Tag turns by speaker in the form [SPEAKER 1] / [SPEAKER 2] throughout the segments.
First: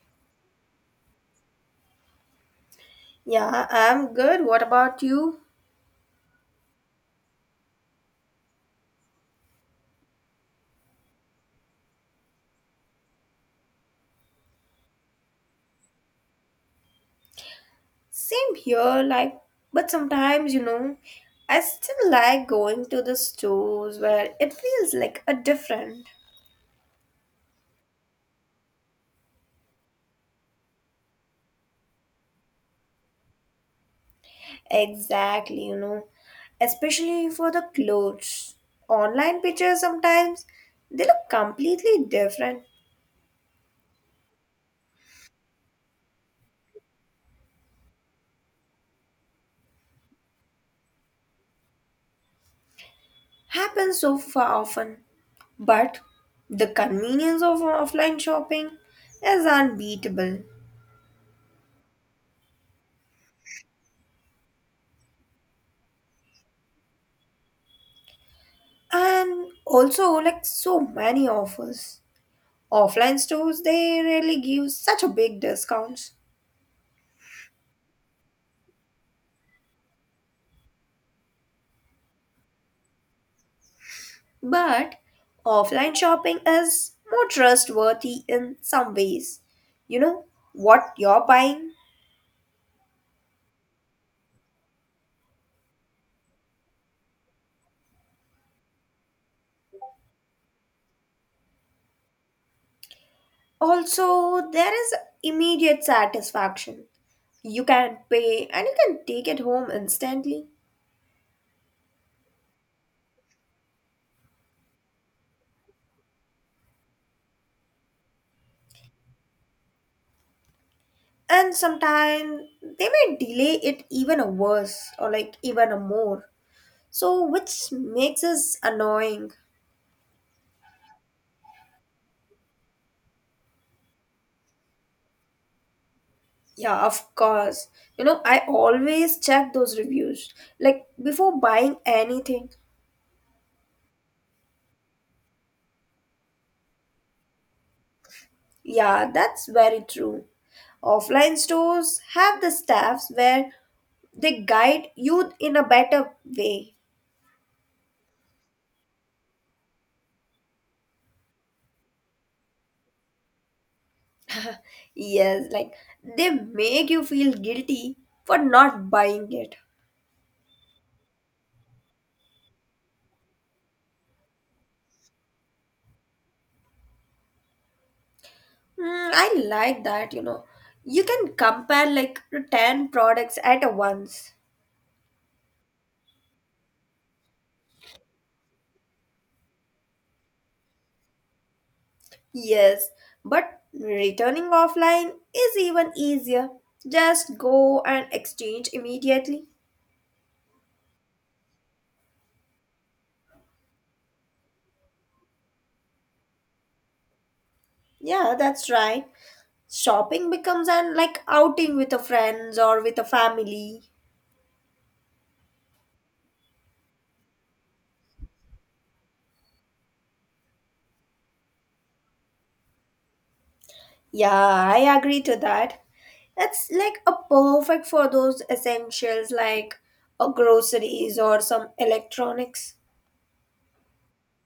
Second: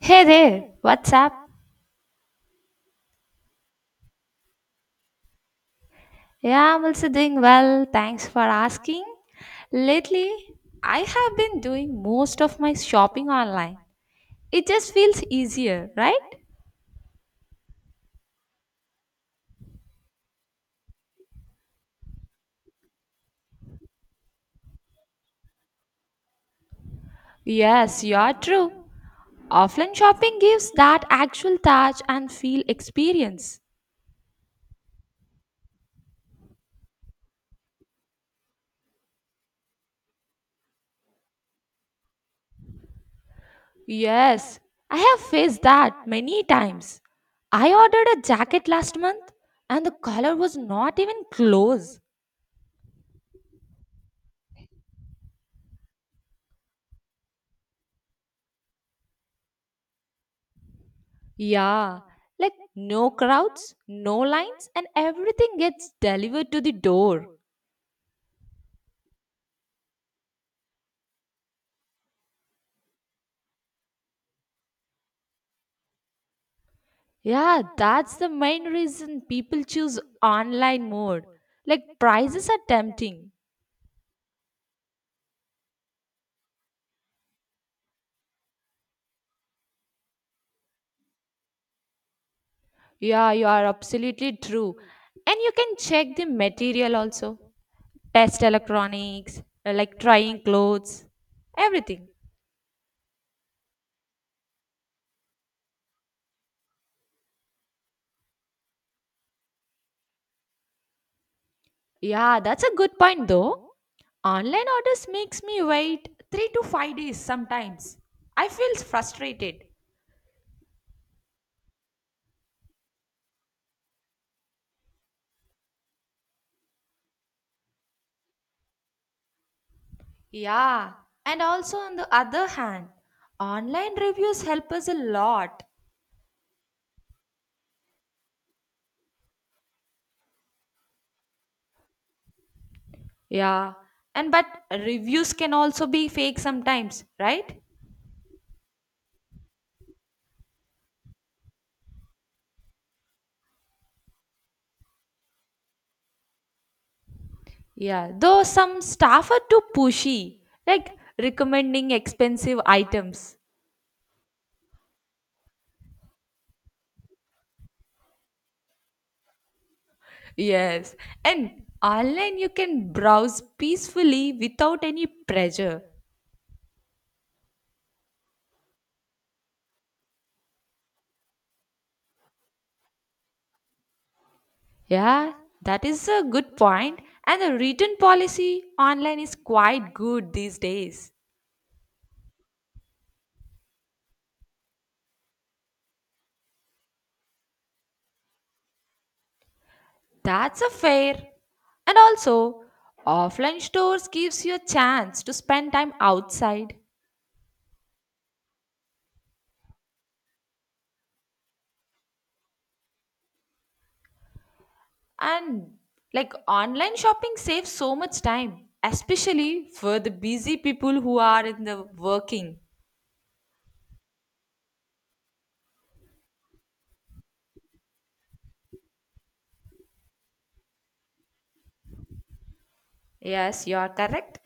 [SPEAKER 1] Hey there, what's up?
[SPEAKER 2] Yeah, I'm good. What about you?
[SPEAKER 1] Yeah, I'm also doing well. Thanks for asking. Lately, I have been doing most of my shopping online. It just feels easier, right?
[SPEAKER 2] Same here, but sometimes, I still like going to the stores where it feels like a different.
[SPEAKER 1] Yes, you're true. Offline shopping gives that actual touch and feel experience.
[SPEAKER 2] Exactly, especially for the clothes. Online pictures sometimes they look completely different.
[SPEAKER 1] Yes, I have faced that many times. I ordered a jacket last month and the color was not even close.
[SPEAKER 2] Happens so far often. But the convenience of offline shopping is unbeatable.
[SPEAKER 1] Yeah, like no crowds, no lines, and everything gets delivered to the door.
[SPEAKER 2] And also, like, so many offers. Offline stores they rarely give such a big discounts,
[SPEAKER 1] Yeah, that's the main reason people choose online mode. Like prices are tempting.
[SPEAKER 2] but offline shopping is more trustworthy in some ways. You know what you're buying.
[SPEAKER 1] Yeah, you are absolutely true. And you can check the material also. Test electronics, like trying clothes, everything.
[SPEAKER 2] Also, there is immediate satisfaction. You can pay and you can take it home instantly.
[SPEAKER 1] Yeah, that's a good point though. Online orders makes me wait 3 to 5 days sometimes. I feel frustrated.
[SPEAKER 2] And sometimes they may delay it even a worse or like even a more. So which makes us annoying.
[SPEAKER 1] Yeah, and also on the other hand, online reviews help us a lot.
[SPEAKER 2] Yeah, of course. You know, I always check those reviews. Like before buying anything.
[SPEAKER 1] Yeah, and but reviews can also be fake sometimes, right?
[SPEAKER 2] Yeah, that's very true. Offline stores have the staffs where they guide you in a better way.
[SPEAKER 1] Yeah, though some staff are too pushy, like recommending expensive items.
[SPEAKER 2] Yes, like they make you feel guilty for not buying it.
[SPEAKER 1] Yes, and online you can browse peacefully without any pressure.
[SPEAKER 2] Hmm, I like that, you know. You can compare like 10 products at a once.
[SPEAKER 1] Yeah, that is a good point. And the return policy online is quite good these days.
[SPEAKER 2] Yes, but returning offline is even easier. Just go and exchange immediately.
[SPEAKER 1] That's a fair. And also, offline stores gives you a chance to spend time outside.
[SPEAKER 2] Yeah, that's right. Shopping becomes an like outing with a friends or with a family.
[SPEAKER 1] And like online shopping saves so much time, especially for the busy people who are in the working.
[SPEAKER 2] Yeah, I agree to that. It's like a perfect for those essentials like groceries or some electronics.
[SPEAKER 1] Yes, you are correct.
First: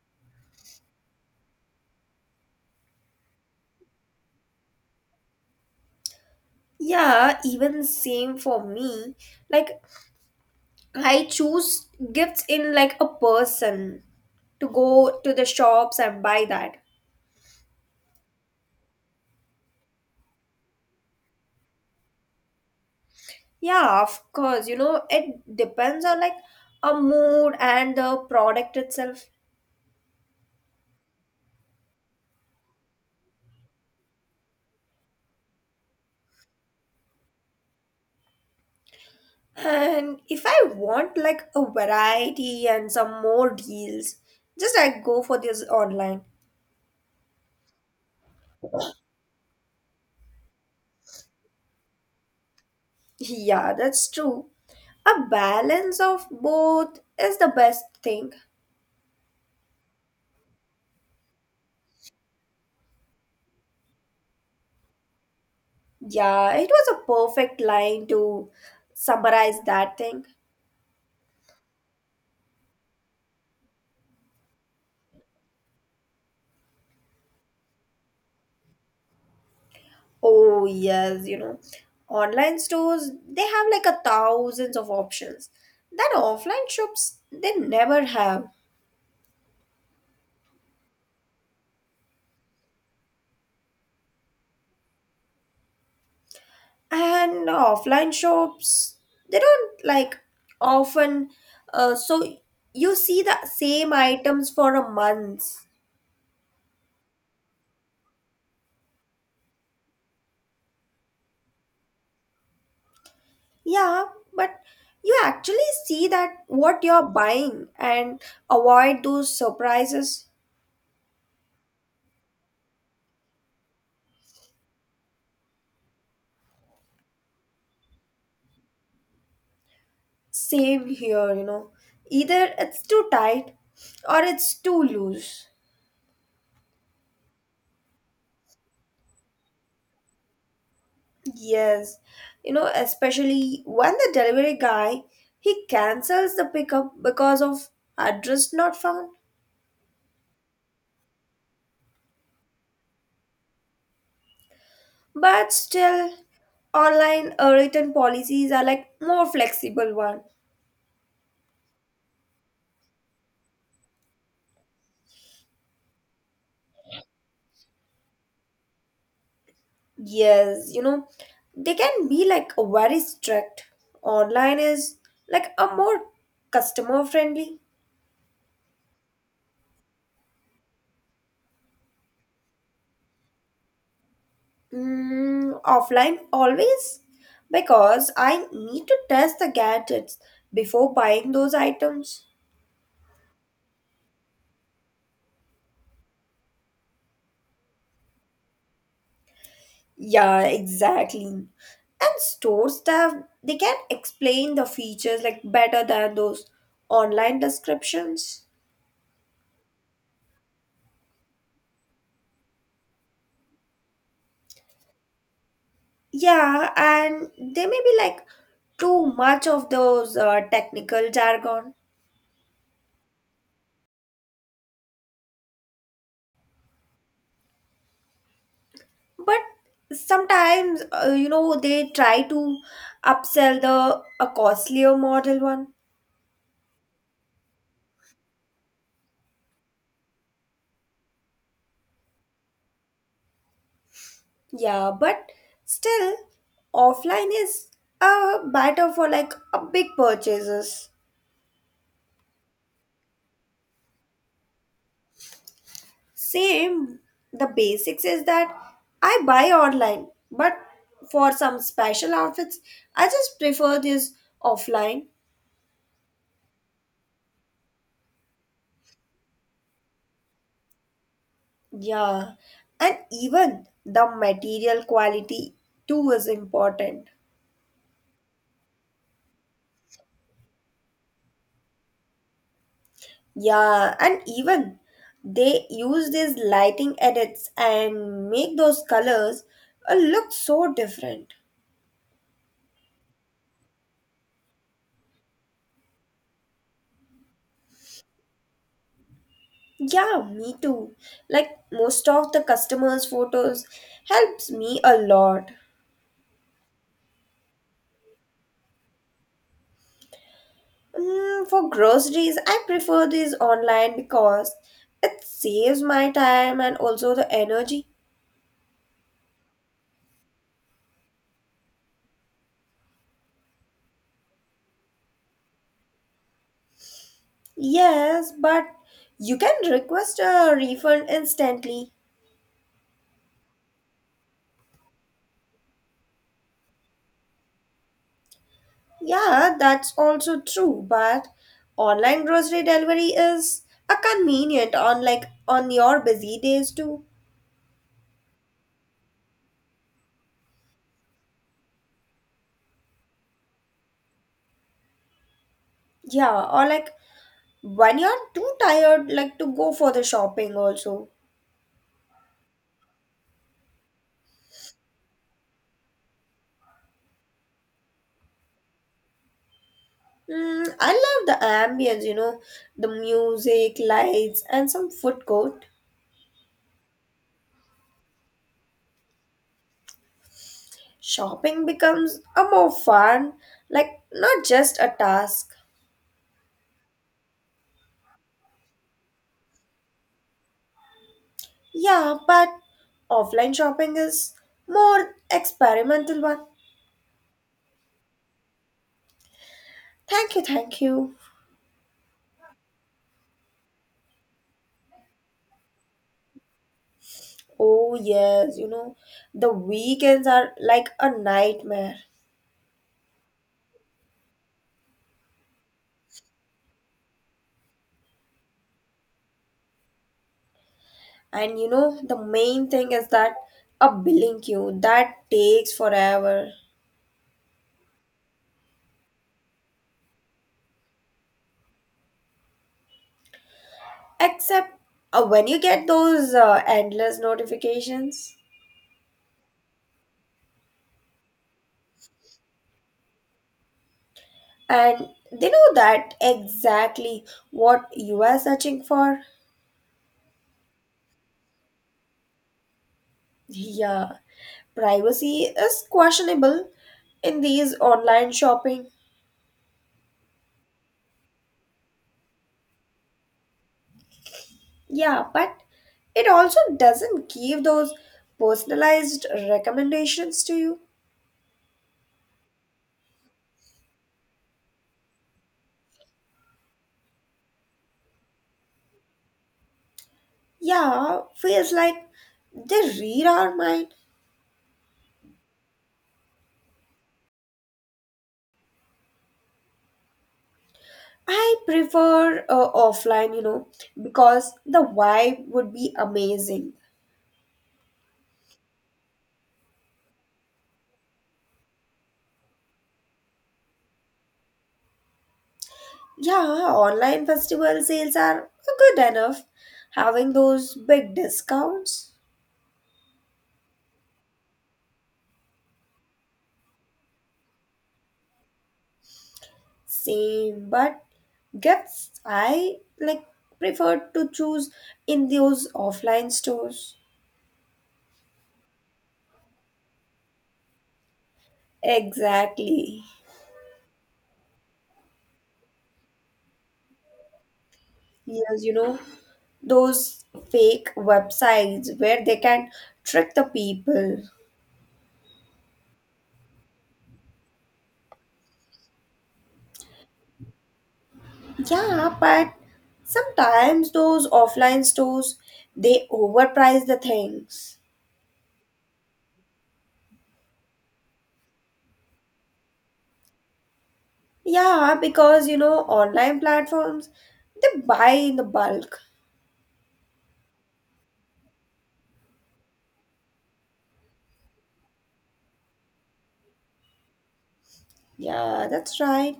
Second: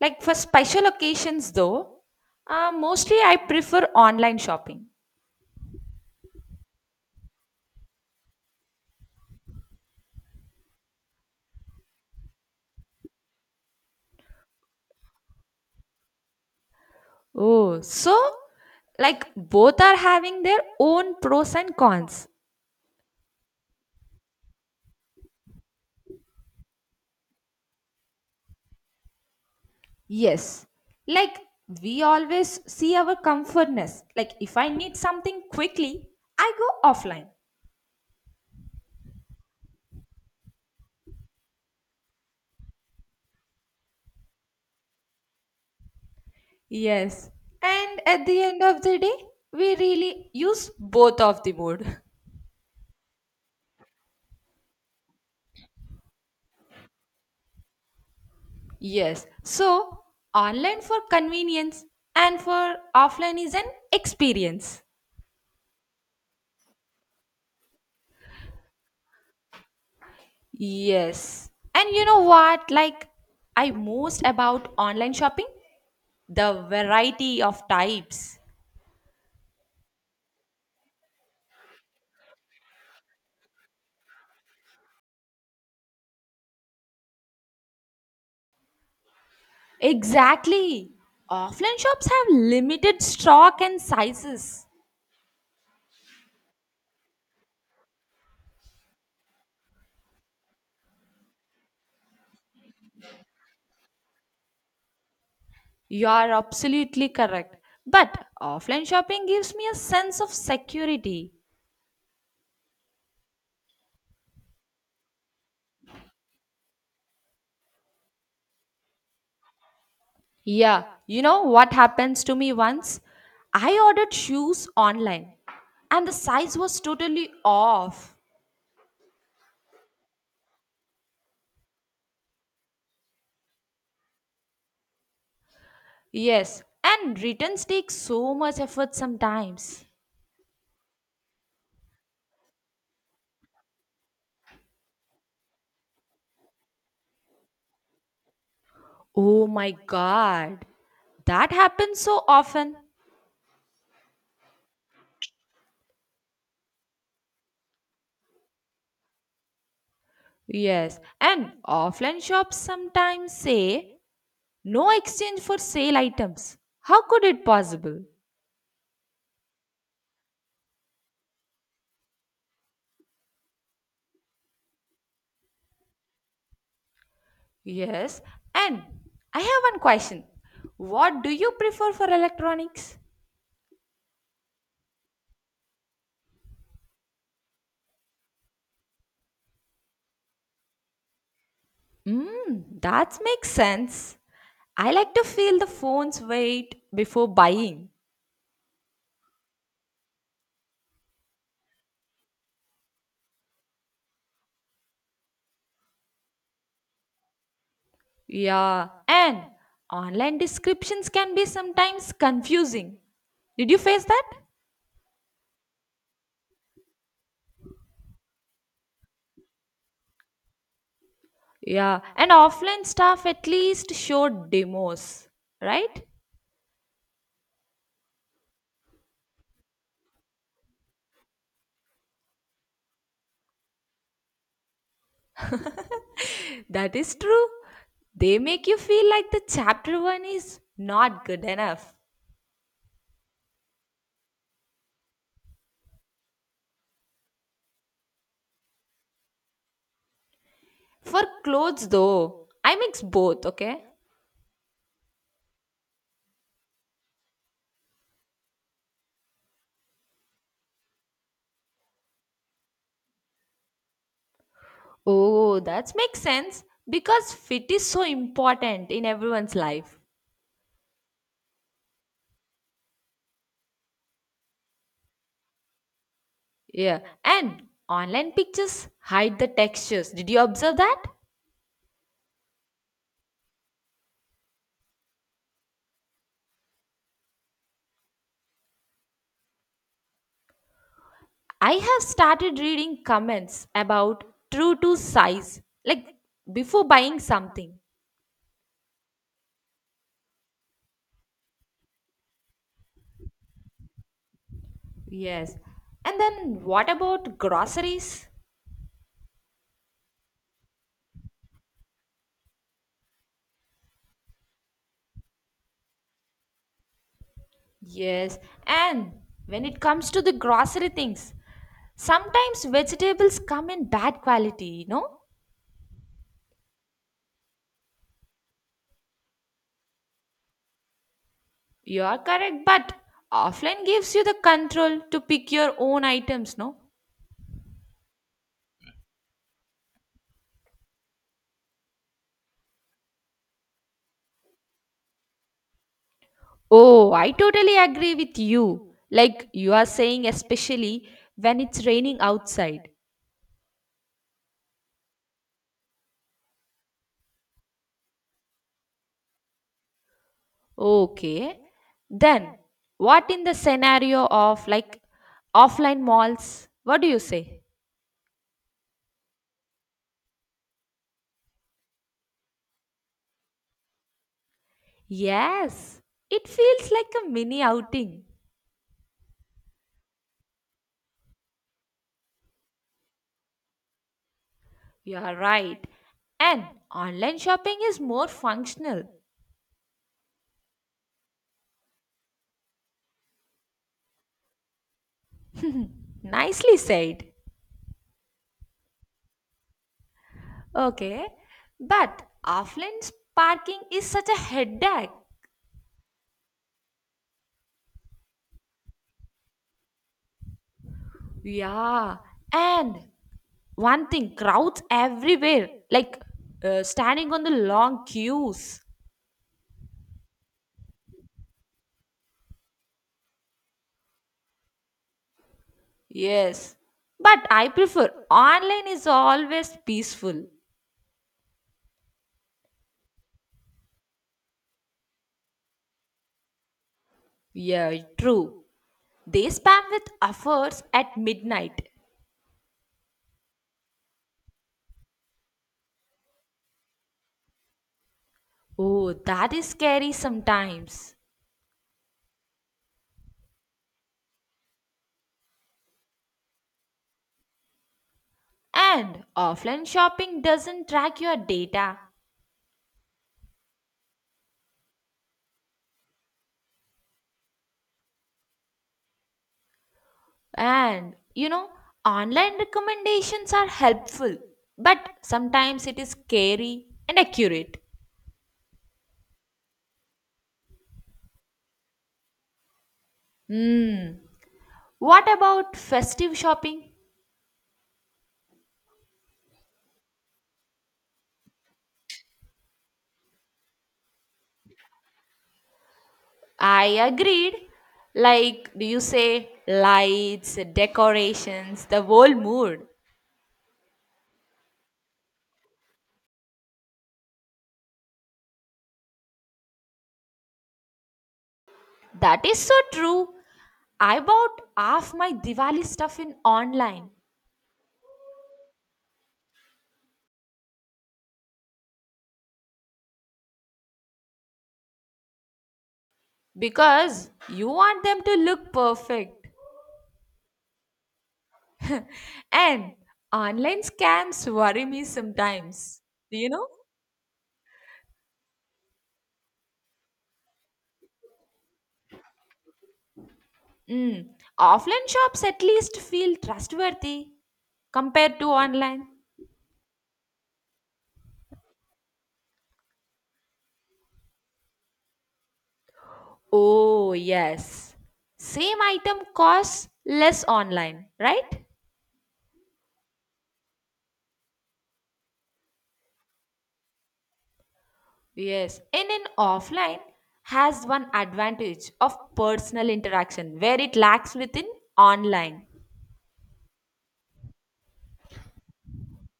[SPEAKER 1] Like for special occasions though, mostly I prefer online shopping.
[SPEAKER 2] Yeah, even same for me. Like I choose gifts in like a person to go to the shops and buy that.
[SPEAKER 1] Oh, so like both are having their own pros and cons.
[SPEAKER 2] Yeah, of course. You know, it depends on like a mood and the product itself.
[SPEAKER 1] Yes. Like we always see our comfortness. Like if I need something quickly, I go offline.
[SPEAKER 2] And if I want like a variety and some more deals, just I go for this online.
[SPEAKER 1] Yes. And at the end of the day, we really use both of the mode.
[SPEAKER 2] Yeah, that's true. A balance of both is the best thing.
[SPEAKER 1] Yes. So online for convenience and for offline is an experience.
[SPEAKER 2] Yeah, it was a perfect line to summarize that thing.
[SPEAKER 1] Yes. And you know what? Like I most about online shopping? The variety of types.
[SPEAKER 2] Oh yes, you know, online stores they have like a thousands of options that offline shops they never have.
[SPEAKER 1] Exactly. Offline shops have limited stock and sizes.
[SPEAKER 2] And offline shops they don't like often so you see the same items for a month.
[SPEAKER 1] You are absolutely correct. But offline shopping gives me a sense of security.
[SPEAKER 2] Yeah, but you actually see that what you're buying and avoid those surprises.
[SPEAKER 1] Yeah, you know what happens to me once? I ordered shoes online and the size was totally off.
[SPEAKER 2] Same here, you know. Either it's too tight or it's too loose.
[SPEAKER 1] Yes, and returns take so much effort sometimes.
[SPEAKER 2] Yes, you know, especially when the delivery guy he cancels the pickup because of address not found.
[SPEAKER 1] Oh my god, that happens so often.
[SPEAKER 2] But still, online written policies are like more flexible one.
[SPEAKER 1] Yes, and offline shops sometimes say no exchange for sale items. How could it possible?
[SPEAKER 2] Yes, you know, they can be like very strict. Online is like a more customer friendly.
[SPEAKER 1] Yes, and I have one question. What do you prefer for electronics?
[SPEAKER 2] Mm, offline always because I need to test the gadgets before buying those items.
[SPEAKER 1] Hmm, that makes sense. I like to feel the phone's weight before buying.
[SPEAKER 2] Yeah, exactly. And store staff, they can explain the features like better than those online descriptions.
[SPEAKER 1] Yeah, and online descriptions can be sometimes confusing. Did you face that?
[SPEAKER 2] Yeah, and they may be like too much of those technical jargon,
[SPEAKER 1] Yeah, and offline stuff at least showed demos, right?
[SPEAKER 2] but sometimes you know they try to upsell the a costlier model one.
[SPEAKER 1] That is true. They make you feel like the chapter one is not good enough.
[SPEAKER 2] Yeah, but still offline is better for like a big purchases.
[SPEAKER 1] For clothes, though, I mix both, okay?
[SPEAKER 2] Same, the basics is that I buy online, but for some special outfits, I just prefer this offline.
[SPEAKER 1] Oh, that makes sense because fit is so important in everyone's life.
[SPEAKER 2] Yeah, and even the material quality too is
[SPEAKER 1] Yeah,
[SPEAKER 2] important.
[SPEAKER 1] and online pictures hide the textures. Did you observe that?
[SPEAKER 2] Yeah, and even they use these lighting edits and make those colors look so different.
[SPEAKER 1] I have started reading comments about true to size, like before buying something.
[SPEAKER 2] Yeah, me too. Like most of the customers' photos helps me a lot.
[SPEAKER 1] Yes. And then what about groceries?
[SPEAKER 2] Mm, for groceries, I prefer these online because it saves my time and also the energy.
[SPEAKER 1] Yes, and when it comes to the grocery things, sometimes vegetables come in bad quality, you know?
[SPEAKER 2] Yes, but you can request a refund instantly.
[SPEAKER 1] You are correct, but offline gives you the control to pick your own items, no?
[SPEAKER 2] Yeah, that's also true, but online grocery delivery is a convenient on like on your busy days too.
[SPEAKER 1] Oh, I totally agree with you. Like you are saying, especially when it's raining outside.
[SPEAKER 2] Yeah, or like when you're too tired like to go for the shopping also.
[SPEAKER 1] Okay, then what in the scenario of like offline malls? What do you say?
[SPEAKER 2] Mm, I love the ambience, you know, the music, lights, and some food court.
[SPEAKER 1] Yes, it feels like a mini outing
[SPEAKER 2] Shopping becomes a more fun, like not just a
[SPEAKER 1] You are
[SPEAKER 2] task.
[SPEAKER 1] right. And online shopping is more functional.
[SPEAKER 2] Yeah, but offline shopping is more experimental one.
[SPEAKER 1] Nicely said.
[SPEAKER 2] Thank you, thank you.
[SPEAKER 1] Okay. But offline parking is such a headache.
[SPEAKER 2] Oh yes, you know, the weekends are like a nightmare.
[SPEAKER 1] Yeah. And one thing crowds everywhere, like standing on the long queues.
[SPEAKER 2] And you know, the main thing is that a billing queue that takes forever.
[SPEAKER 1] Yes. But I prefer online is always peaceful.
[SPEAKER 2] Except when you get those endless
[SPEAKER 1] Yeah,
[SPEAKER 2] notifications,
[SPEAKER 1] true. They spam with offers at midnight.
[SPEAKER 2] and they know that exactly what you are searching
[SPEAKER 1] Oh,
[SPEAKER 2] for.
[SPEAKER 1] that is scary sometimes.
[SPEAKER 2] Yeah, privacy is questionable in these online shopping.
[SPEAKER 1] And offline shopping doesn't track your data.
[SPEAKER 2] Yeah, but it also doesn't give those personalized recommendations to you.
[SPEAKER 1] And you know, online recommendations are helpful, but sometimes it is scary and accurate.
[SPEAKER 2] Yeah, feels like they read our mind.
[SPEAKER 1] What about festive shopping?
[SPEAKER 2] I prefer offline, you know, because the vibe would be amazing.
[SPEAKER 1] I agreed. Like, do you say lights, decorations, the whole mood?
[SPEAKER 2] Yeah, online festival sales are good enough. Having those big discounts,
[SPEAKER 1] That is so true. I bought half my Diwali stuff in online
[SPEAKER 2] same, but gifts I like prefer to choose in those offline stores.
[SPEAKER 1] because you want them to look perfect. And
[SPEAKER 2] Exactly.
[SPEAKER 1] online scams worry me sometimes. Do you know?
[SPEAKER 2] Yes, you know, those fake websites where they can trick the people.
[SPEAKER 1] Mm. Offline shops at least feel trustworthy compared to online.
[SPEAKER 2] Yeah, but sometimes those offline stores they overprice the
[SPEAKER 1] Oh,
[SPEAKER 2] things.
[SPEAKER 1] yes. Same item costs less online, right?
[SPEAKER 2] Yeah, because you know online platforms they buy in the
[SPEAKER 1] Yes.
[SPEAKER 2] bulk.
[SPEAKER 1] And in offline has one advantage of personal interaction where it lacks within online.
[SPEAKER 2] Yeah, that's right.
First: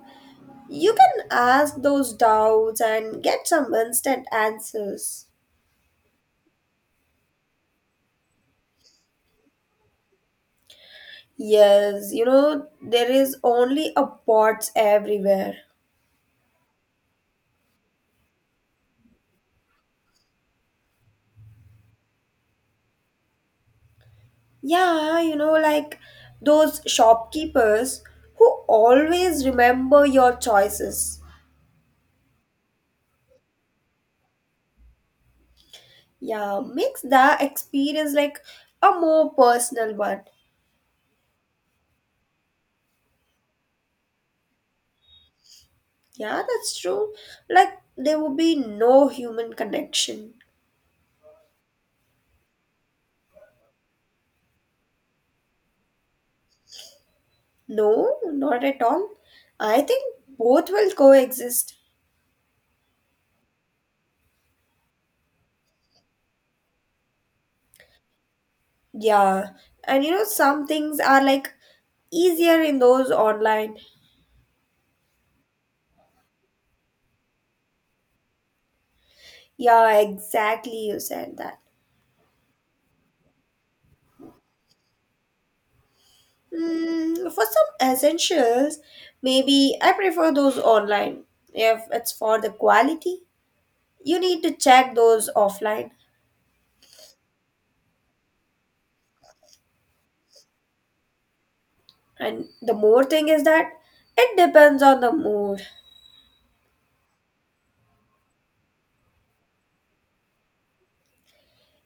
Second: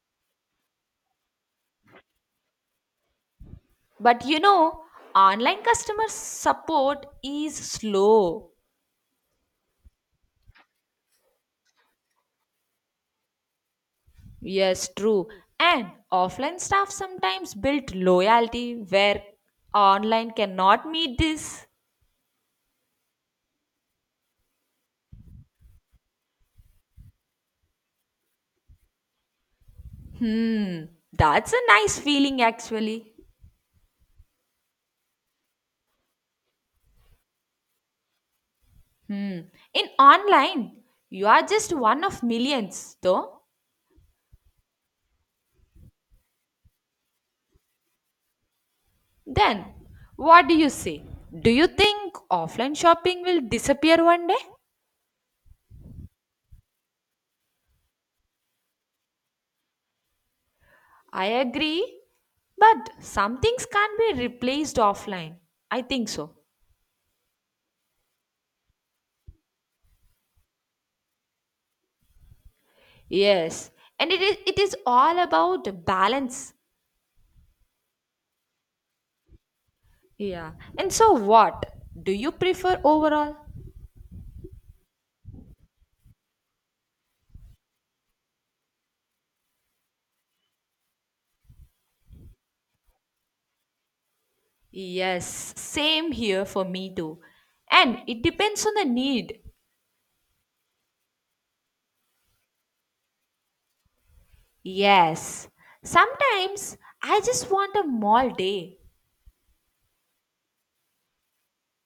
[SPEAKER 2] You can ask those doubts and get some
[SPEAKER 1] But
[SPEAKER 2] instant
[SPEAKER 1] you know,
[SPEAKER 2] answers.
[SPEAKER 1] online customer support is slow
[SPEAKER 2] Yes, you know there is only a bots
[SPEAKER 1] Yes, true.
[SPEAKER 2] everywhere.
[SPEAKER 1] And offline staff sometimes build loyalty where online cannot meet this.
[SPEAKER 2] Yeah, you know like those shopkeepers who always remember your
[SPEAKER 1] Hmm,
[SPEAKER 2] choices.
[SPEAKER 1] that's a nice feeling actually.
[SPEAKER 2] Yeah, makes the experience like a more
[SPEAKER 1] Hmm. In
[SPEAKER 2] personal one.
[SPEAKER 1] online, you are just one of millions though.
[SPEAKER 2] Yeah, that's true. Like there would be no human
[SPEAKER 1] Then,
[SPEAKER 2] connection.
[SPEAKER 1] what do you say? Do you think offline shopping will disappear one day?
[SPEAKER 2] No, not at all. I think both will
[SPEAKER 1] I
[SPEAKER 2] coexist.
[SPEAKER 1] agree, but some things can't be replaced offline. I think so.
[SPEAKER 2] Yeah, and you know some things are like easier in those
[SPEAKER 1] Yes,
[SPEAKER 2] online.
[SPEAKER 1] and it is all about balance.
[SPEAKER 2] Yeah,
[SPEAKER 1] Yeah.
[SPEAKER 2] exactly.
[SPEAKER 1] And
[SPEAKER 2] You
[SPEAKER 1] so
[SPEAKER 2] said that.
[SPEAKER 1] what do you prefer overall?
[SPEAKER 2] Mm, for some essentials, maybe I prefer those online if it's for the quality you need to check those
[SPEAKER 1] Yes,
[SPEAKER 2] offline.
[SPEAKER 1] same here for me too. And it depends on the need.
[SPEAKER 2] And the more thing is that it depends on the
[SPEAKER 1] Yes.
[SPEAKER 2] mood.
[SPEAKER 1] Sometimes I just want a mall day.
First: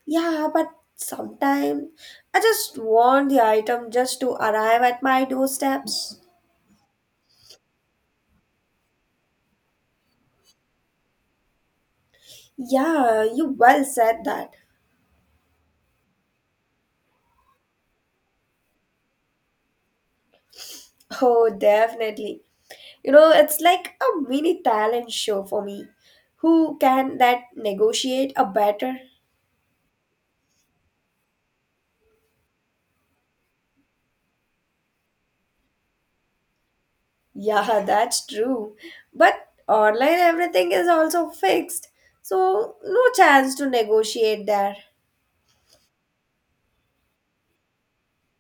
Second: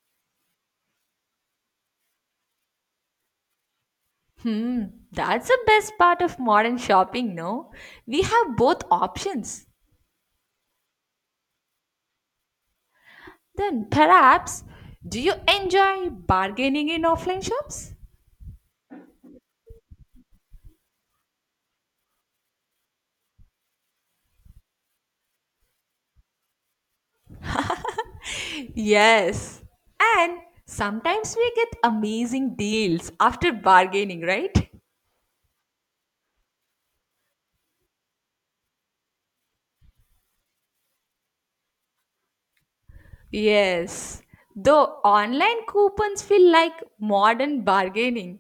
[SPEAKER 2] Yeah, but sometimes I just want the item just to arrive at my
[SPEAKER 1] That's the best
[SPEAKER 2] doorsteps.
[SPEAKER 1] part of modern shopping, no? We have both options.
[SPEAKER 2] Yeah, you well
[SPEAKER 1] Then
[SPEAKER 2] said that.
[SPEAKER 1] perhaps do you enjoy bargaining in offline shops?
[SPEAKER 2] Oh, definitely. You know, it's like a mini talent show for me. Who can that negotiate a better?
[SPEAKER 1] Yes. And sometimes we get amazing deals after bargaining, right?
[SPEAKER 2] Yeah, that's true. But online everything is also fixed. So no chance to
[SPEAKER 1] Yes.
[SPEAKER 2] negotiate there.
[SPEAKER 1] Though online coupons feel like modern bargaining.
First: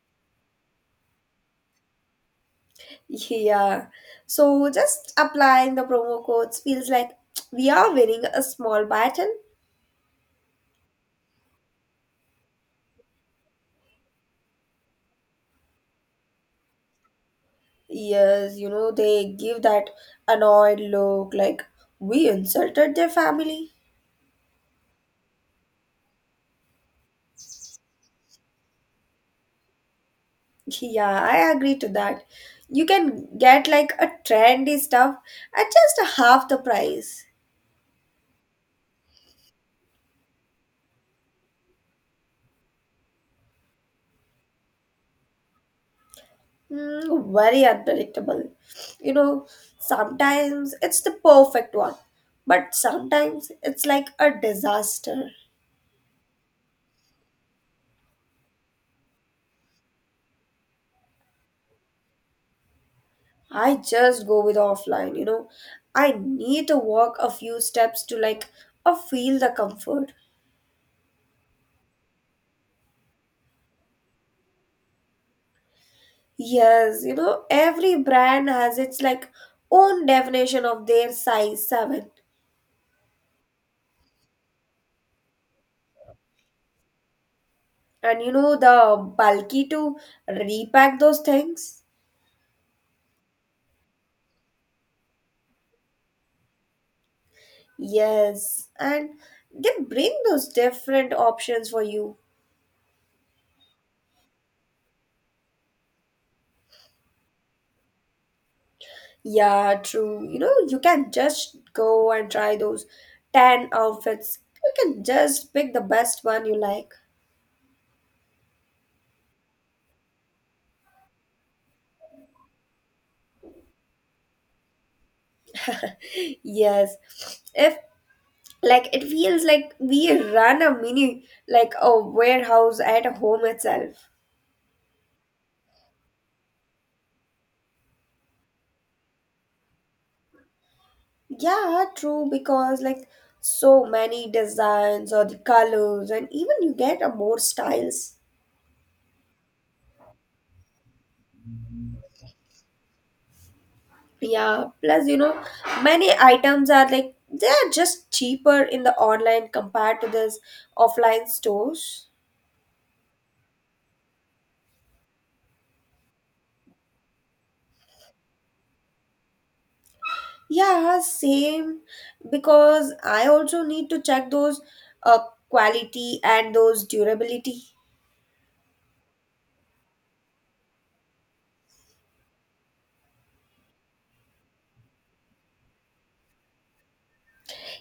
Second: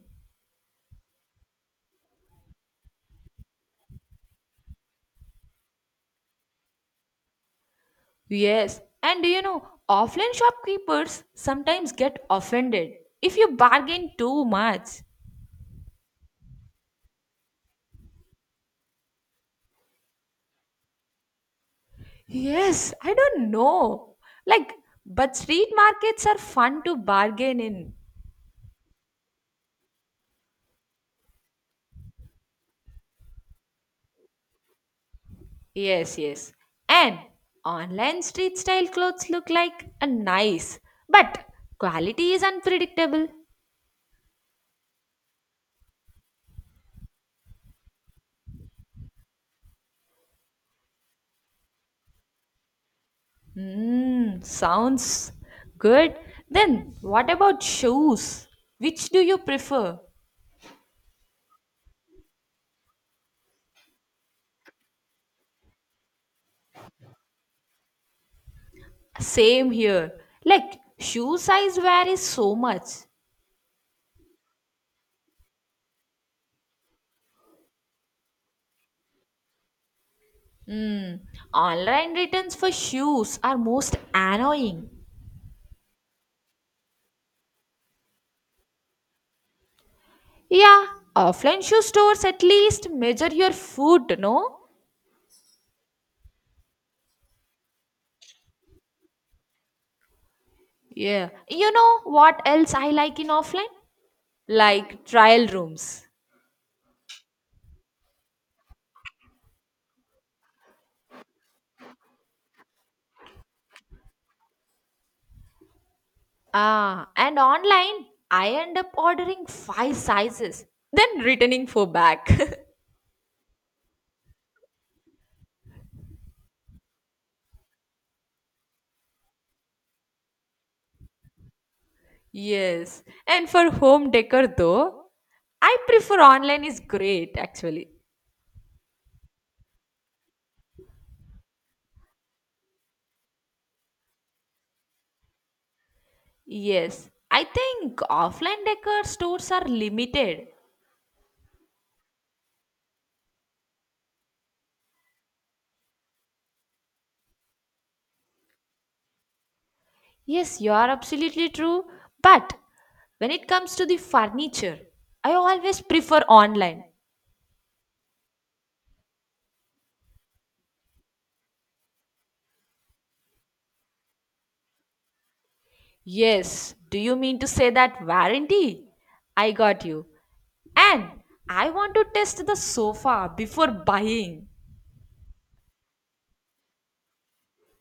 [SPEAKER 2] Yeah. So just applying the promo codes feels like we are winning a
[SPEAKER 1] Yes.
[SPEAKER 2] small
[SPEAKER 1] And do
[SPEAKER 2] battle.
[SPEAKER 1] you know, offline shopkeepers sometimes get offended if you bargain too much.
[SPEAKER 2] Yes, you know, they give that annoyed look like we
[SPEAKER 1] Yes,
[SPEAKER 2] insulted their
[SPEAKER 1] I don't
[SPEAKER 2] family.
[SPEAKER 1] know. Like, but street markets are fun to bargain in.
[SPEAKER 2] Yeah, I agree to that. You can get like a trendy stuff at
[SPEAKER 1] Yes,
[SPEAKER 2] just half
[SPEAKER 1] yes.
[SPEAKER 2] the
[SPEAKER 1] And
[SPEAKER 2] price.
[SPEAKER 1] online street style clothes look like a nice, but quality is unpredictable.
[SPEAKER 2] Hmm, very unpredictable. You know, sometimes it's the perfect one, but sometimes it's like a
[SPEAKER 1] Hmm,
[SPEAKER 2] disaster.
[SPEAKER 1] sounds good. Then what about shoes? Which do you prefer?
[SPEAKER 2] I just go with offline, you know. I need to walk a few steps to like feel the
[SPEAKER 1] Same
[SPEAKER 2] comfort.
[SPEAKER 1] here. Like shoe size varies so much.
[SPEAKER 2] Yes, you know, every brand has its like own definition of their size 7.
[SPEAKER 1] Online returns for shoes are most annoying.
[SPEAKER 2] And you know the bulky to
[SPEAKER 1] Yeah,
[SPEAKER 2] repack those
[SPEAKER 1] offline shoe
[SPEAKER 2] things?
[SPEAKER 1] stores at least measure your foot, no?
[SPEAKER 2] Yes, and they bring those different
[SPEAKER 1] Yeah.
[SPEAKER 2] options
[SPEAKER 1] You
[SPEAKER 2] for
[SPEAKER 1] know
[SPEAKER 2] you.
[SPEAKER 1] what else I like in offline? Like trial rooms.
[SPEAKER 2] Yeah, true. You know, you can just go and try those 10 outfits. You can just pick the best one you like.
[SPEAKER 1] Ah, and online, I end up ordering five sizes. Then returning for back.
[SPEAKER 2] Yes, if like it feels like we run a mini like a warehouse
[SPEAKER 1] Yes.
[SPEAKER 2] at home
[SPEAKER 1] And for
[SPEAKER 2] itself.
[SPEAKER 1] home decor though, I prefer online is great actually.
[SPEAKER 2] Yeah, true, because like so many designs or the colors and even you get a
[SPEAKER 1] Yes,
[SPEAKER 2] more
[SPEAKER 1] I think
[SPEAKER 2] styles.
[SPEAKER 1] offline decor stores are limited.
[SPEAKER 2] Yeah, plus you know many items are like they are just cheaper in the online compared to this
[SPEAKER 1] Yes, you are
[SPEAKER 2] offline
[SPEAKER 1] absolutely true.
[SPEAKER 2] stores.
[SPEAKER 1] But when it comes to the furniture, I always prefer online.
[SPEAKER 2] Yeah, same. Because I also need to check those uh, quality and
[SPEAKER 1] Yes,
[SPEAKER 2] those
[SPEAKER 1] do you mean to say
[SPEAKER 2] durability.
[SPEAKER 1] that warranty? I got you. And I want to test the sofa before buying.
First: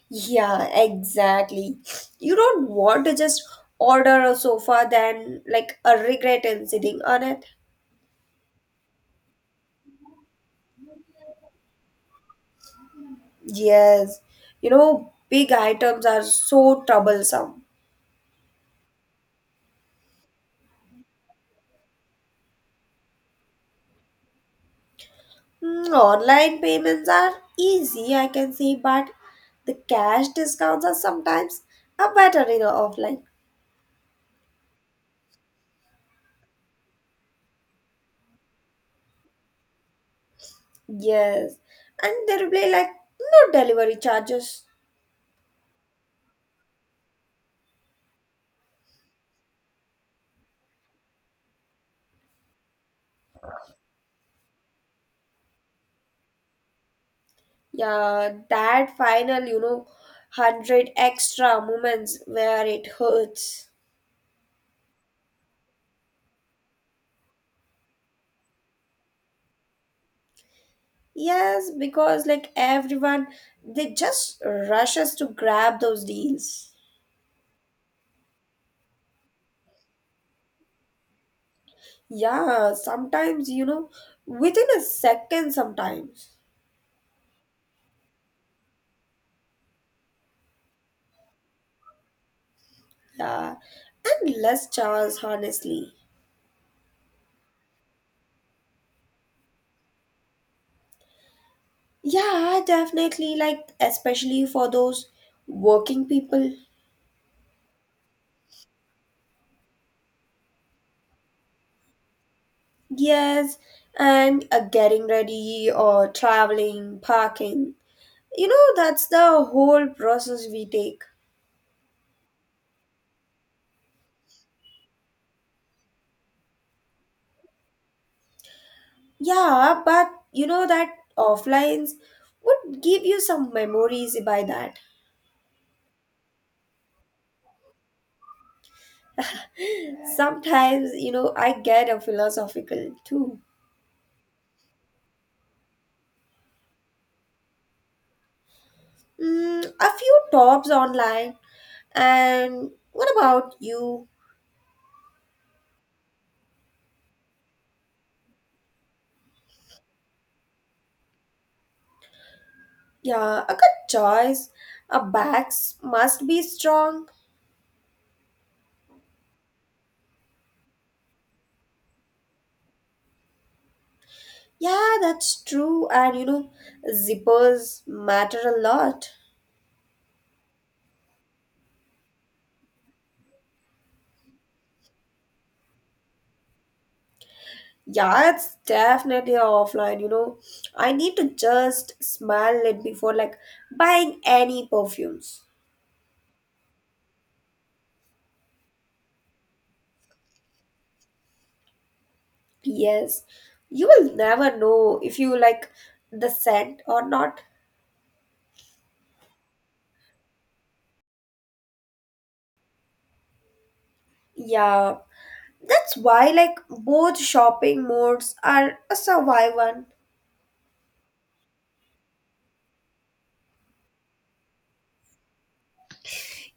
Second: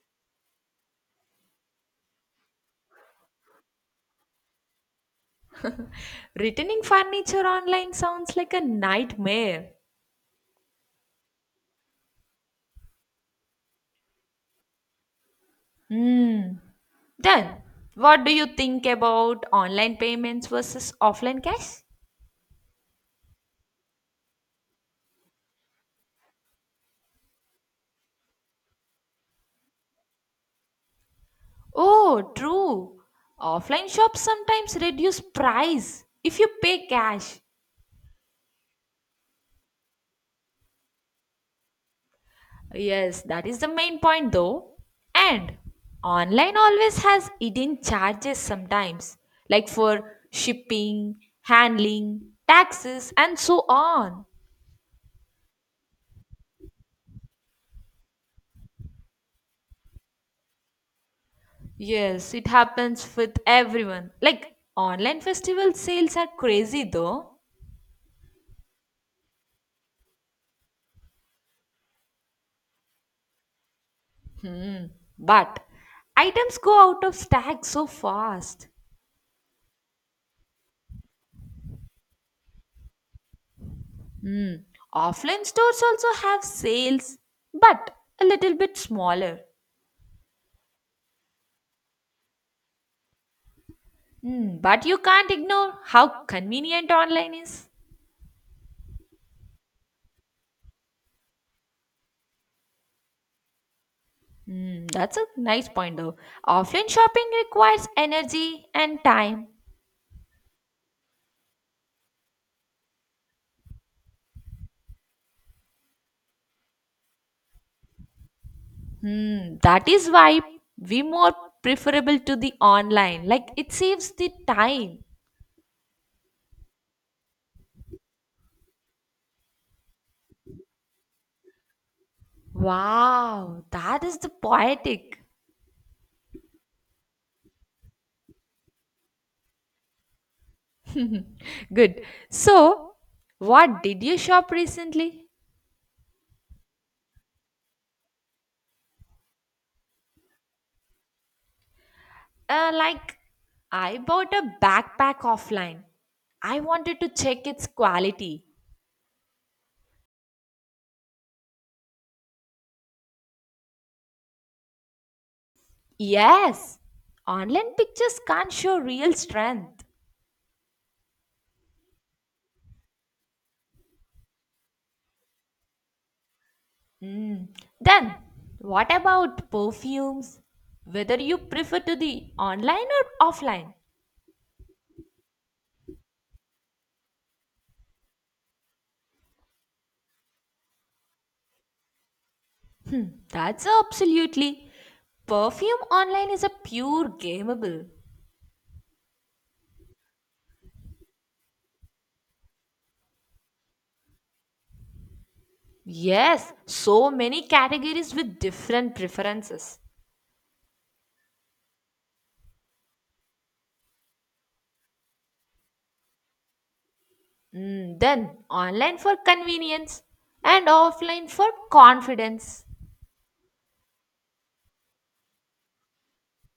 [SPEAKER 2] Yeah, exactly. You don't want to just order a sofa then like a regret in
[SPEAKER 1] Returning
[SPEAKER 2] sitting on it.
[SPEAKER 1] furniture online sounds like a nightmare.
[SPEAKER 2] Yes, you know, big items are so
[SPEAKER 1] Then,
[SPEAKER 2] troublesome.
[SPEAKER 1] what do you think about online payments versus offline cash?
[SPEAKER 2] Mm, online payments are easy, I can say, but the cash discounts are sometimes a
[SPEAKER 1] Oh,
[SPEAKER 2] better in
[SPEAKER 1] true.
[SPEAKER 2] offline.
[SPEAKER 1] Offline shops sometimes reduce price if you pay cash.
[SPEAKER 2] Yes, and they reply like
[SPEAKER 1] Yes, that
[SPEAKER 2] no
[SPEAKER 1] is the
[SPEAKER 2] delivery
[SPEAKER 1] main point
[SPEAKER 2] charges.
[SPEAKER 1] though. And online always has hidden charges sometimes, like for shipping, handling, taxes, and so on.
[SPEAKER 2] Yeah, that final, you know, hundred extra moments
[SPEAKER 1] Yes, it
[SPEAKER 2] where it
[SPEAKER 1] happens with
[SPEAKER 2] hurts.
[SPEAKER 1] everyone. Like online festival sales are crazy though,
[SPEAKER 2] Yes, because like everyone, they just rushes to
[SPEAKER 1] but
[SPEAKER 2] grab those
[SPEAKER 1] items
[SPEAKER 2] deals.
[SPEAKER 1] go out of stock so fast.
[SPEAKER 2] Yeah, sometimes, you know, within a
[SPEAKER 1] Offline
[SPEAKER 2] second,
[SPEAKER 1] stores also
[SPEAKER 2] sometimes.
[SPEAKER 1] have sales, but a little bit smaller.
[SPEAKER 2] Yeah, and
[SPEAKER 1] Hmm,
[SPEAKER 2] less
[SPEAKER 1] but you
[SPEAKER 2] chance,
[SPEAKER 1] can't ignore
[SPEAKER 2] honestly.
[SPEAKER 1] how convenient online is.
[SPEAKER 2] Yeah, definitely, like, especially for those
[SPEAKER 1] That's a nice point
[SPEAKER 2] working
[SPEAKER 1] though.
[SPEAKER 2] people.
[SPEAKER 1] Offline shopping requires energy and time.
[SPEAKER 2] Yes, and getting ready or traveling, parking. You know, that's the
[SPEAKER 1] Hmm,
[SPEAKER 2] whole
[SPEAKER 1] that is why
[SPEAKER 2] process we
[SPEAKER 1] we
[SPEAKER 2] take.
[SPEAKER 1] more preferable to the online. Like it saves the time.
[SPEAKER 2] Yeah, but you know that offlines would give you some
[SPEAKER 1] Wow, that
[SPEAKER 2] memories
[SPEAKER 1] is the
[SPEAKER 2] by that.
[SPEAKER 1] poetic.
[SPEAKER 2] Sometimes, you know, I get a
[SPEAKER 1] Good. So,
[SPEAKER 2] philosophical too.
[SPEAKER 1] what did you shop recently?
[SPEAKER 2] Mm, a few tops online.
[SPEAKER 1] Uh,
[SPEAKER 2] And what
[SPEAKER 1] like
[SPEAKER 2] about
[SPEAKER 1] I
[SPEAKER 2] you?
[SPEAKER 1] bought a backpack offline. I wanted to check its quality.
[SPEAKER 2] Yeah, a good choice. A bags must be
[SPEAKER 1] Yes,
[SPEAKER 2] strong.
[SPEAKER 1] online pictures can't show real strength.
[SPEAKER 2] Yeah, that's true. And you know, zippers
[SPEAKER 1] Then,
[SPEAKER 2] matter a
[SPEAKER 1] what
[SPEAKER 2] lot.
[SPEAKER 1] about perfumes? Whether you prefer to the online or offline?
[SPEAKER 2] Yeah, it's definitely a offline, you know. I need to just smell it before like
[SPEAKER 1] That's
[SPEAKER 2] buying any
[SPEAKER 1] absolutely.
[SPEAKER 2] perfumes.
[SPEAKER 1] Perfume online is a pure gameable.
[SPEAKER 2] Yes. You will never know if you like the
[SPEAKER 1] Yes,
[SPEAKER 2] scent or
[SPEAKER 1] so
[SPEAKER 2] not.
[SPEAKER 1] many categories with different preferences.
[SPEAKER 2] Yeah. That's why like both shopping
[SPEAKER 1] Mm,
[SPEAKER 2] modes
[SPEAKER 1] then,
[SPEAKER 2] are
[SPEAKER 1] online
[SPEAKER 2] a
[SPEAKER 1] for
[SPEAKER 2] survival.
[SPEAKER 1] convenience and offline for confidence.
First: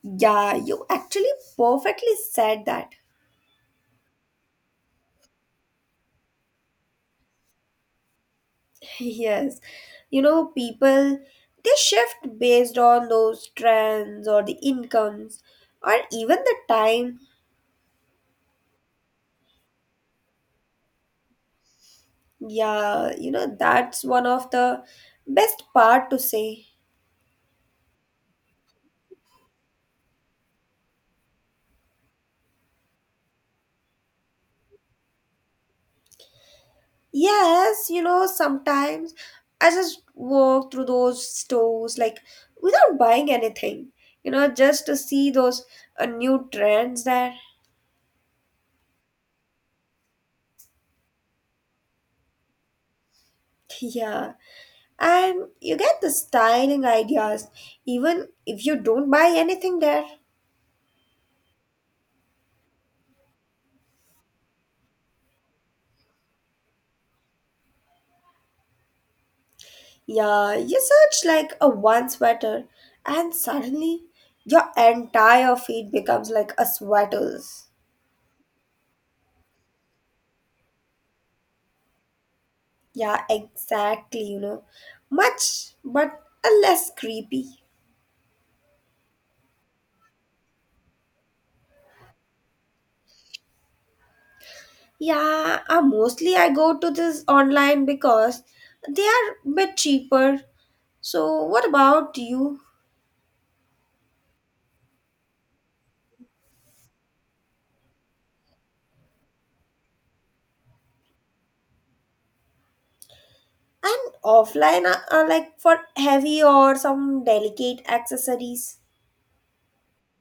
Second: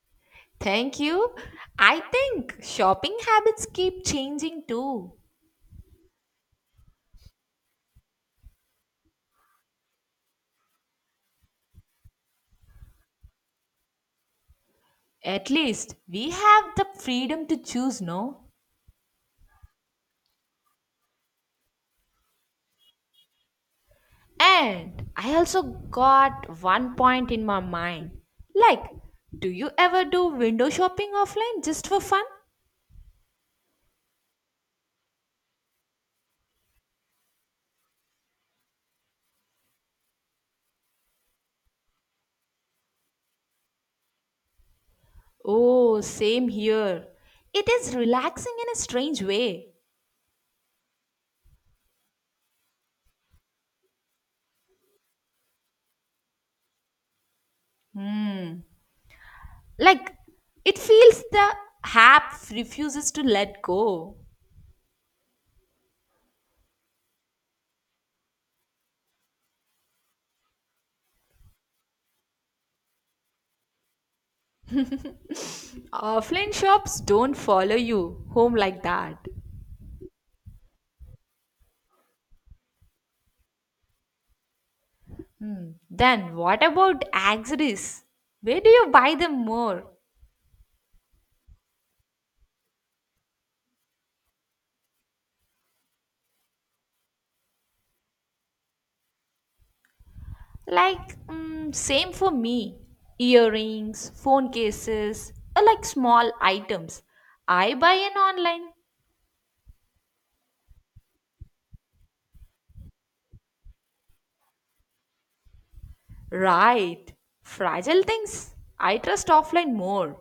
[SPEAKER 2] Yeah, you
[SPEAKER 1] Thank
[SPEAKER 2] actually
[SPEAKER 1] you. I
[SPEAKER 2] perfectly
[SPEAKER 1] think
[SPEAKER 2] said that.
[SPEAKER 1] shopping habits keep changing too.
[SPEAKER 2] Yes, you know, people they shift based on those trends or the incomes
[SPEAKER 1] At least
[SPEAKER 2] or
[SPEAKER 1] we
[SPEAKER 2] even the
[SPEAKER 1] have the
[SPEAKER 2] time.
[SPEAKER 1] freedom to choose, no?
[SPEAKER 2] Yeah, you know, that's one of the
[SPEAKER 1] And I also
[SPEAKER 2] best part to
[SPEAKER 1] got
[SPEAKER 2] say.
[SPEAKER 1] one point in my mind. Like, do you ever do window shopping offline just for fun?
[SPEAKER 2] Yes, you know, sometimes I just walk through those stores like without buying anything, you know, just to see those
[SPEAKER 1] Oh, same
[SPEAKER 2] new trends
[SPEAKER 1] here.
[SPEAKER 2] there.
[SPEAKER 1] It is relaxing in a strange way.
[SPEAKER 2] Yeah, and you get the styling ideas even if you don't buy anything there.
[SPEAKER 1] Like, it feels the app refuses to let go.
[SPEAKER 2] Yeah, you search like a one sweater, and suddenly your entire feed becomes like
[SPEAKER 1] Offline
[SPEAKER 2] a
[SPEAKER 1] shops don't
[SPEAKER 2] sweater's.
[SPEAKER 1] follow you home like that.
[SPEAKER 2] Yeah, exactly, you know.
[SPEAKER 1] Hmm.
[SPEAKER 2] Much, but
[SPEAKER 1] Then
[SPEAKER 2] a
[SPEAKER 1] what
[SPEAKER 2] less
[SPEAKER 1] about
[SPEAKER 2] creepy.
[SPEAKER 1] accessories? Where do you buy them more?
[SPEAKER 2] Yeah, mostly I go to this online because they are bit cheaper.
[SPEAKER 1] Like,
[SPEAKER 2] So, what
[SPEAKER 1] mm, same
[SPEAKER 2] about
[SPEAKER 1] for
[SPEAKER 2] you?
[SPEAKER 1] me. Earrings, phone cases are like small items. I buy in online.
[SPEAKER 2] And offline are, like for heavy or
[SPEAKER 1] Right.
[SPEAKER 2] some delicate
[SPEAKER 1] Fragile things.
[SPEAKER 2] accessories.
[SPEAKER 1] I trust offline more.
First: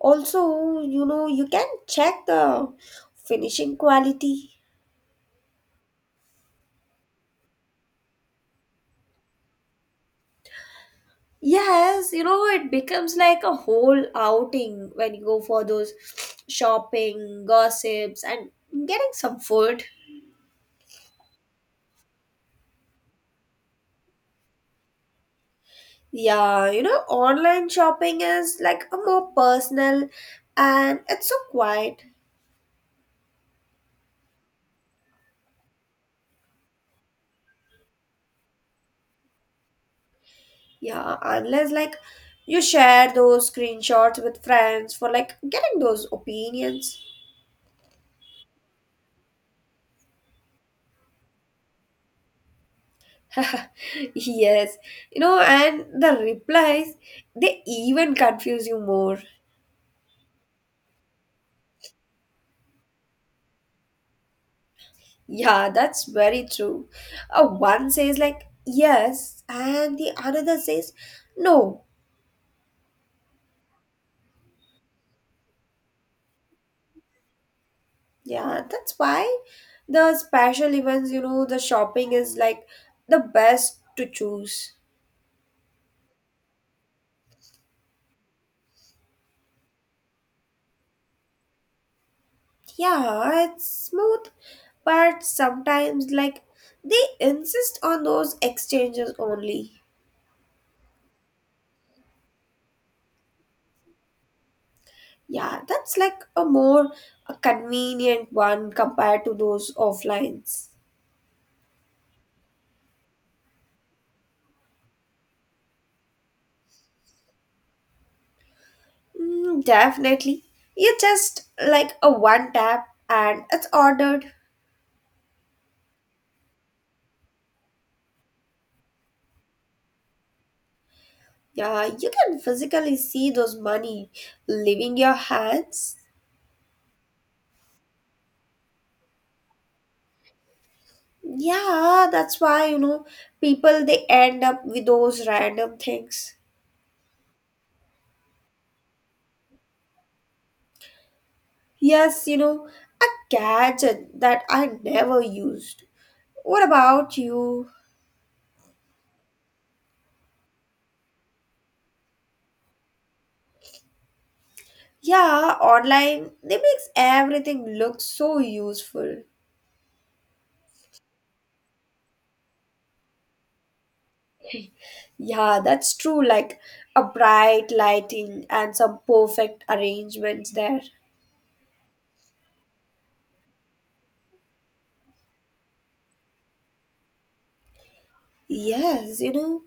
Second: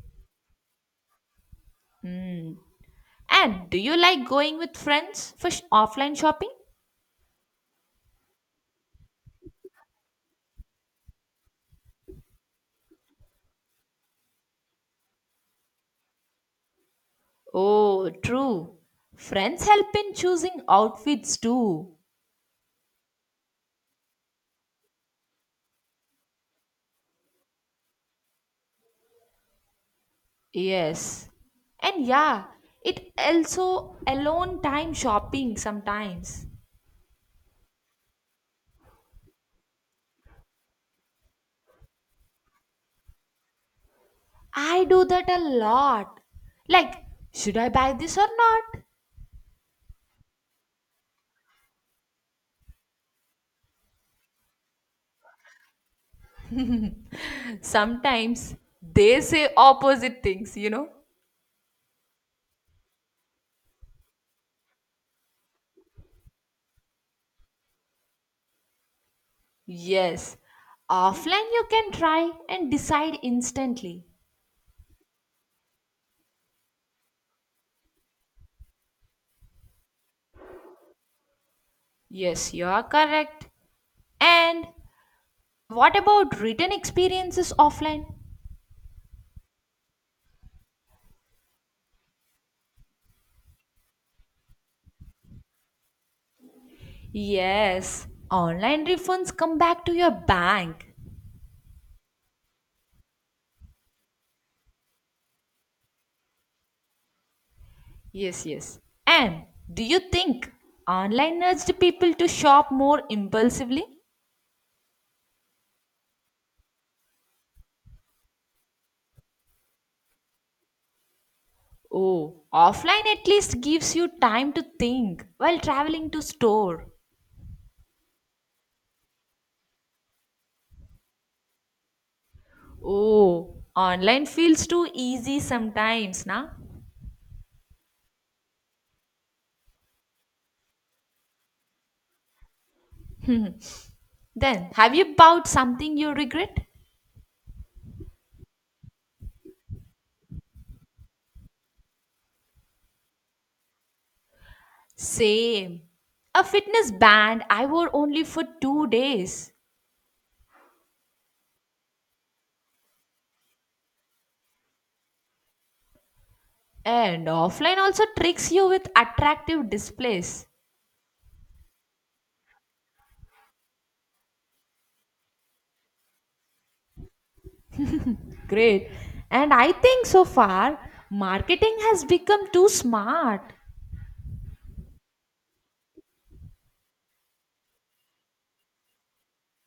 [SPEAKER 2] Also, you know, you can check the
[SPEAKER 1] And
[SPEAKER 2] finishing
[SPEAKER 1] do you like
[SPEAKER 2] quality.
[SPEAKER 1] going with friends for offline shopping?
[SPEAKER 2] Yes, you know, it becomes like a whole outing when you go for those shopping,
[SPEAKER 1] Oh,
[SPEAKER 2] gossips, and
[SPEAKER 1] true.
[SPEAKER 2] getting some
[SPEAKER 1] Friends
[SPEAKER 2] food.
[SPEAKER 1] help in choosing outfits too.
[SPEAKER 2] Yeah, you know, online shopping is like a more personal and
[SPEAKER 1] Yes.
[SPEAKER 2] it's so quiet.
[SPEAKER 1] And yeah, it also alone time shopping sometimes.
[SPEAKER 2] Yeah, unless like you share those screenshots with
[SPEAKER 1] I
[SPEAKER 2] friends
[SPEAKER 1] do
[SPEAKER 2] for
[SPEAKER 1] that
[SPEAKER 2] like
[SPEAKER 1] a
[SPEAKER 2] getting those
[SPEAKER 1] lot.
[SPEAKER 2] opinions.
[SPEAKER 1] Like, should I buy this or not?
[SPEAKER 2] Yes, you know, and the replies, they even
[SPEAKER 1] Sometimes
[SPEAKER 2] confuse you
[SPEAKER 1] they
[SPEAKER 2] more.
[SPEAKER 1] say opposite things, you know?
[SPEAKER 2] Yeah, that's very true. One says, like, yes, and the
[SPEAKER 1] Yes.
[SPEAKER 2] another says,
[SPEAKER 1] Offline, you
[SPEAKER 2] no.
[SPEAKER 1] can try and decide instantly.
[SPEAKER 2] Yeah, that's why the special events, you know, the shopping is
[SPEAKER 1] Yes, you
[SPEAKER 2] like
[SPEAKER 1] are
[SPEAKER 2] the
[SPEAKER 1] correct.
[SPEAKER 2] best to
[SPEAKER 1] And
[SPEAKER 2] choose.
[SPEAKER 1] what about written experiences offline?
[SPEAKER 2] Yeah, it's smooth, but sometimes, like, they insist on
[SPEAKER 1] Yes,
[SPEAKER 2] those
[SPEAKER 1] online
[SPEAKER 2] exchanges
[SPEAKER 1] refunds come
[SPEAKER 2] only.
[SPEAKER 1] back to your bank.
[SPEAKER 2] Yeah, that's like a more a convenient
[SPEAKER 1] Yes,
[SPEAKER 2] one
[SPEAKER 1] yes.
[SPEAKER 2] compared to
[SPEAKER 1] And
[SPEAKER 2] those
[SPEAKER 1] do you think
[SPEAKER 2] offlines.
[SPEAKER 1] online nudged people to shop more impulsively?
[SPEAKER 2] Mm, definitely. You just like a
[SPEAKER 1] Oh,
[SPEAKER 2] one tap
[SPEAKER 1] offline at
[SPEAKER 2] and
[SPEAKER 1] least
[SPEAKER 2] it's
[SPEAKER 1] gives you
[SPEAKER 2] ordered.
[SPEAKER 1] time to think while traveling to store.
[SPEAKER 2] Yeah, you can physically see
[SPEAKER 1] Oh,
[SPEAKER 2] those money
[SPEAKER 1] online feels too
[SPEAKER 2] leaving your
[SPEAKER 1] easy
[SPEAKER 2] hands.
[SPEAKER 1] sometimes, na?
[SPEAKER 2] Yeah, that's why you know people they end up
[SPEAKER 1] Then,
[SPEAKER 2] with
[SPEAKER 1] have you
[SPEAKER 2] those
[SPEAKER 1] bought
[SPEAKER 2] random
[SPEAKER 1] something you
[SPEAKER 2] things.
[SPEAKER 1] regret?
[SPEAKER 2] Yes, you know, a gadget that I never
[SPEAKER 1] Same.
[SPEAKER 2] used.
[SPEAKER 1] A
[SPEAKER 2] What
[SPEAKER 1] fitness
[SPEAKER 2] about
[SPEAKER 1] band I
[SPEAKER 2] you?
[SPEAKER 1] wore only for 2 days.
[SPEAKER 2] Yeah, online, they makes
[SPEAKER 1] And
[SPEAKER 2] everything
[SPEAKER 1] offline
[SPEAKER 2] look
[SPEAKER 1] also
[SPEAKER 2] so
[SPEAKER 1] tricks you with
[SPEAKER 2] useful.
[SPEAKER 1] attractive displays.
[SPEAKER 2] Yeah, that's true. Like a bright lighting and
[SPEAKER 1] Great.
[SPEAKER 2] some
[SPEAKER 1] And
[SPEAKER 2] perfect
[SPEAKER 1] I think so
[SPEAKER 2] arrangements
[SPEAKER 1] far,
[SPEAKER 2] there.
[SPEAKER 1] marketing has become too smart.
[SPEAKER 2] Yes, you know,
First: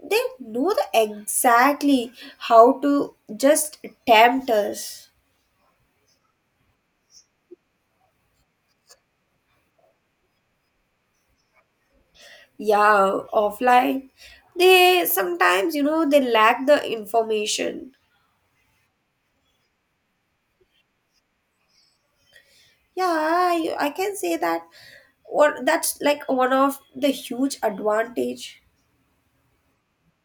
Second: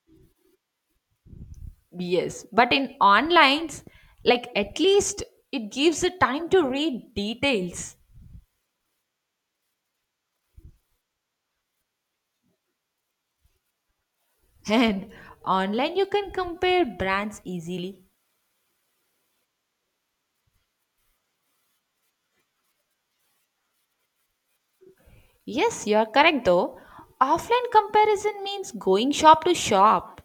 [SPEAKER 2] they know the exactly
[SPEAKER 1] Yes, but
[SPEAKER 2] how
[SPEAKER 1] in
[SPEAKER 2] to
[SPEAKER 1] onlines,
[SPEAKER 2] just
[SPEAKER 1] like
[SPEAKER 2] tempt
[SPEAKER 1] at
[SPEAKER 2] us.
[SPEAKER 1] least it gives the time to read details.
[SPEAKER 2] Yeah, offline, they
[SPEAKER 1] And
[SPEAKER 2] sometimes, you
[SPEAKER 1] online, you
[SPEAKER 2] know, they
[SPEAKER 1] can
[SPEAKER 2] lack the
[SPEAKER 1] compare brands
[SPEAKER 2] information.
[SPEAKER 1] easily.
[SPEAKER 2] Yeah, I can say that. What
[SPEAKER 1] Yes, you
[SPEAKER 2] that's
[SPEAKER 1] are
[SPEAKER 2] like
[SPEAKER 1] correct
[SPEAKER 2] one
[SPEAKER 1] though.
[SPEAKER 2] of the huge
[SPEAKER 1] Offline comparison
[SPEAKER 2] advantage.
[SPEAKER 1] means going shop to shop.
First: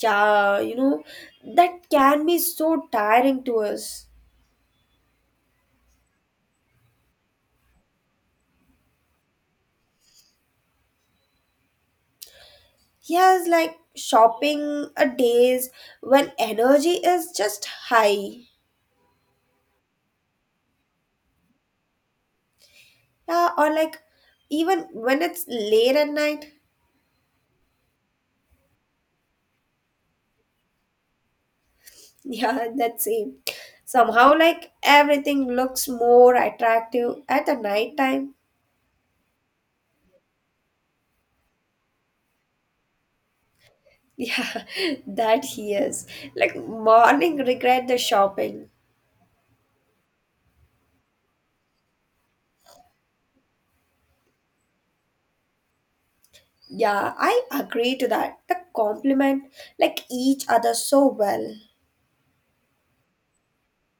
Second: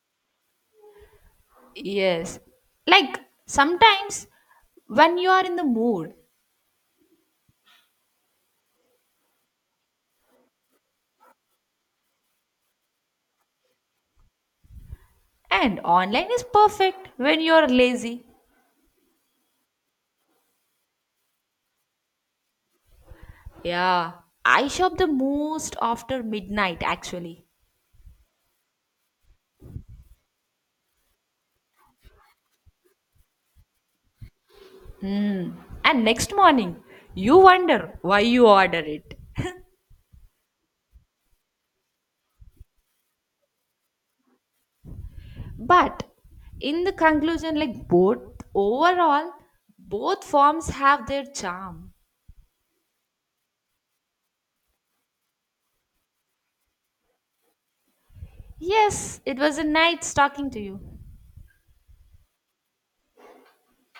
[SPEAKER 2] Yeah, you know, that can be
[SPEAKER 1] Yes,
[SPEAKER 2] so
[SPEAKER 1] like
[SPEAKER 2] tiring to us.
[SPEAKER 1] sometimes when you are in the mood,
[SPEAKER 2] Yes, like shopping a days
[SPEAKER 1] and online
[SPEAKER 2] when
[SPEAKER 1] is
[SPEAKER 2] energy
[SPEAKER 1] perfect
[SPEAKER 2] is
[SPEAKER 1] when you
[SPEAKER 2] just
[SPEAKER 1] are lazy.
[SPEAKER 2] high. Yeah, or like
[SPEAKER 1] Yeah, I
[SPEAKER 2] even
[SPEAKER 1] shop the
[SPEAKER 2] when it's
[SPEAKER 1] most
[SPEAKER 2] late at
[SPEAKER 1] after
[SPEAKER 2] night.
[SPEAKER 1] midnight actually.
[SPEAKER 2] Yeah, that's same. Somehow like everything looks
[SPEAKER 1] And next
[SPEAKER 2] more
[SPEAKER 1] morning,
[SPEAKER 2] attractive
[SPEAKER 1] you
[SPEAKER 2] at the night
[SPEAKER 1] wonder why
[SPEAKER 2] time.
[SPEAKER 1] you order it.
[SPEAKER 2] Yeah, that he
[SPEAKER 1] But
[SPEAKER 2] is. Like
[SPEAKER 1] in the
[SPEAKER 2] morning
[SPEAKER 1] conclusion, like
[SPEAKER 2] regret the
[SPEAKER 1] both
[SPEAKER 2] shopping.
[SPEAKER 1] overall, both forms have their charm.
[SPEAKER 2] Yeah, I agree to that. The
[SPEAKER 1] Yes, it
[SPEAKER 2] compliment
[SPEAKER 1] was a
[SPEAKER 2] like
[SPEAKER 1] nice
[SPEAKER 2] each
[SPEAKER 1] talking to
[SPEAKER 2] other
[SPEAKER 1] you.
[SPEAKER 2] so well.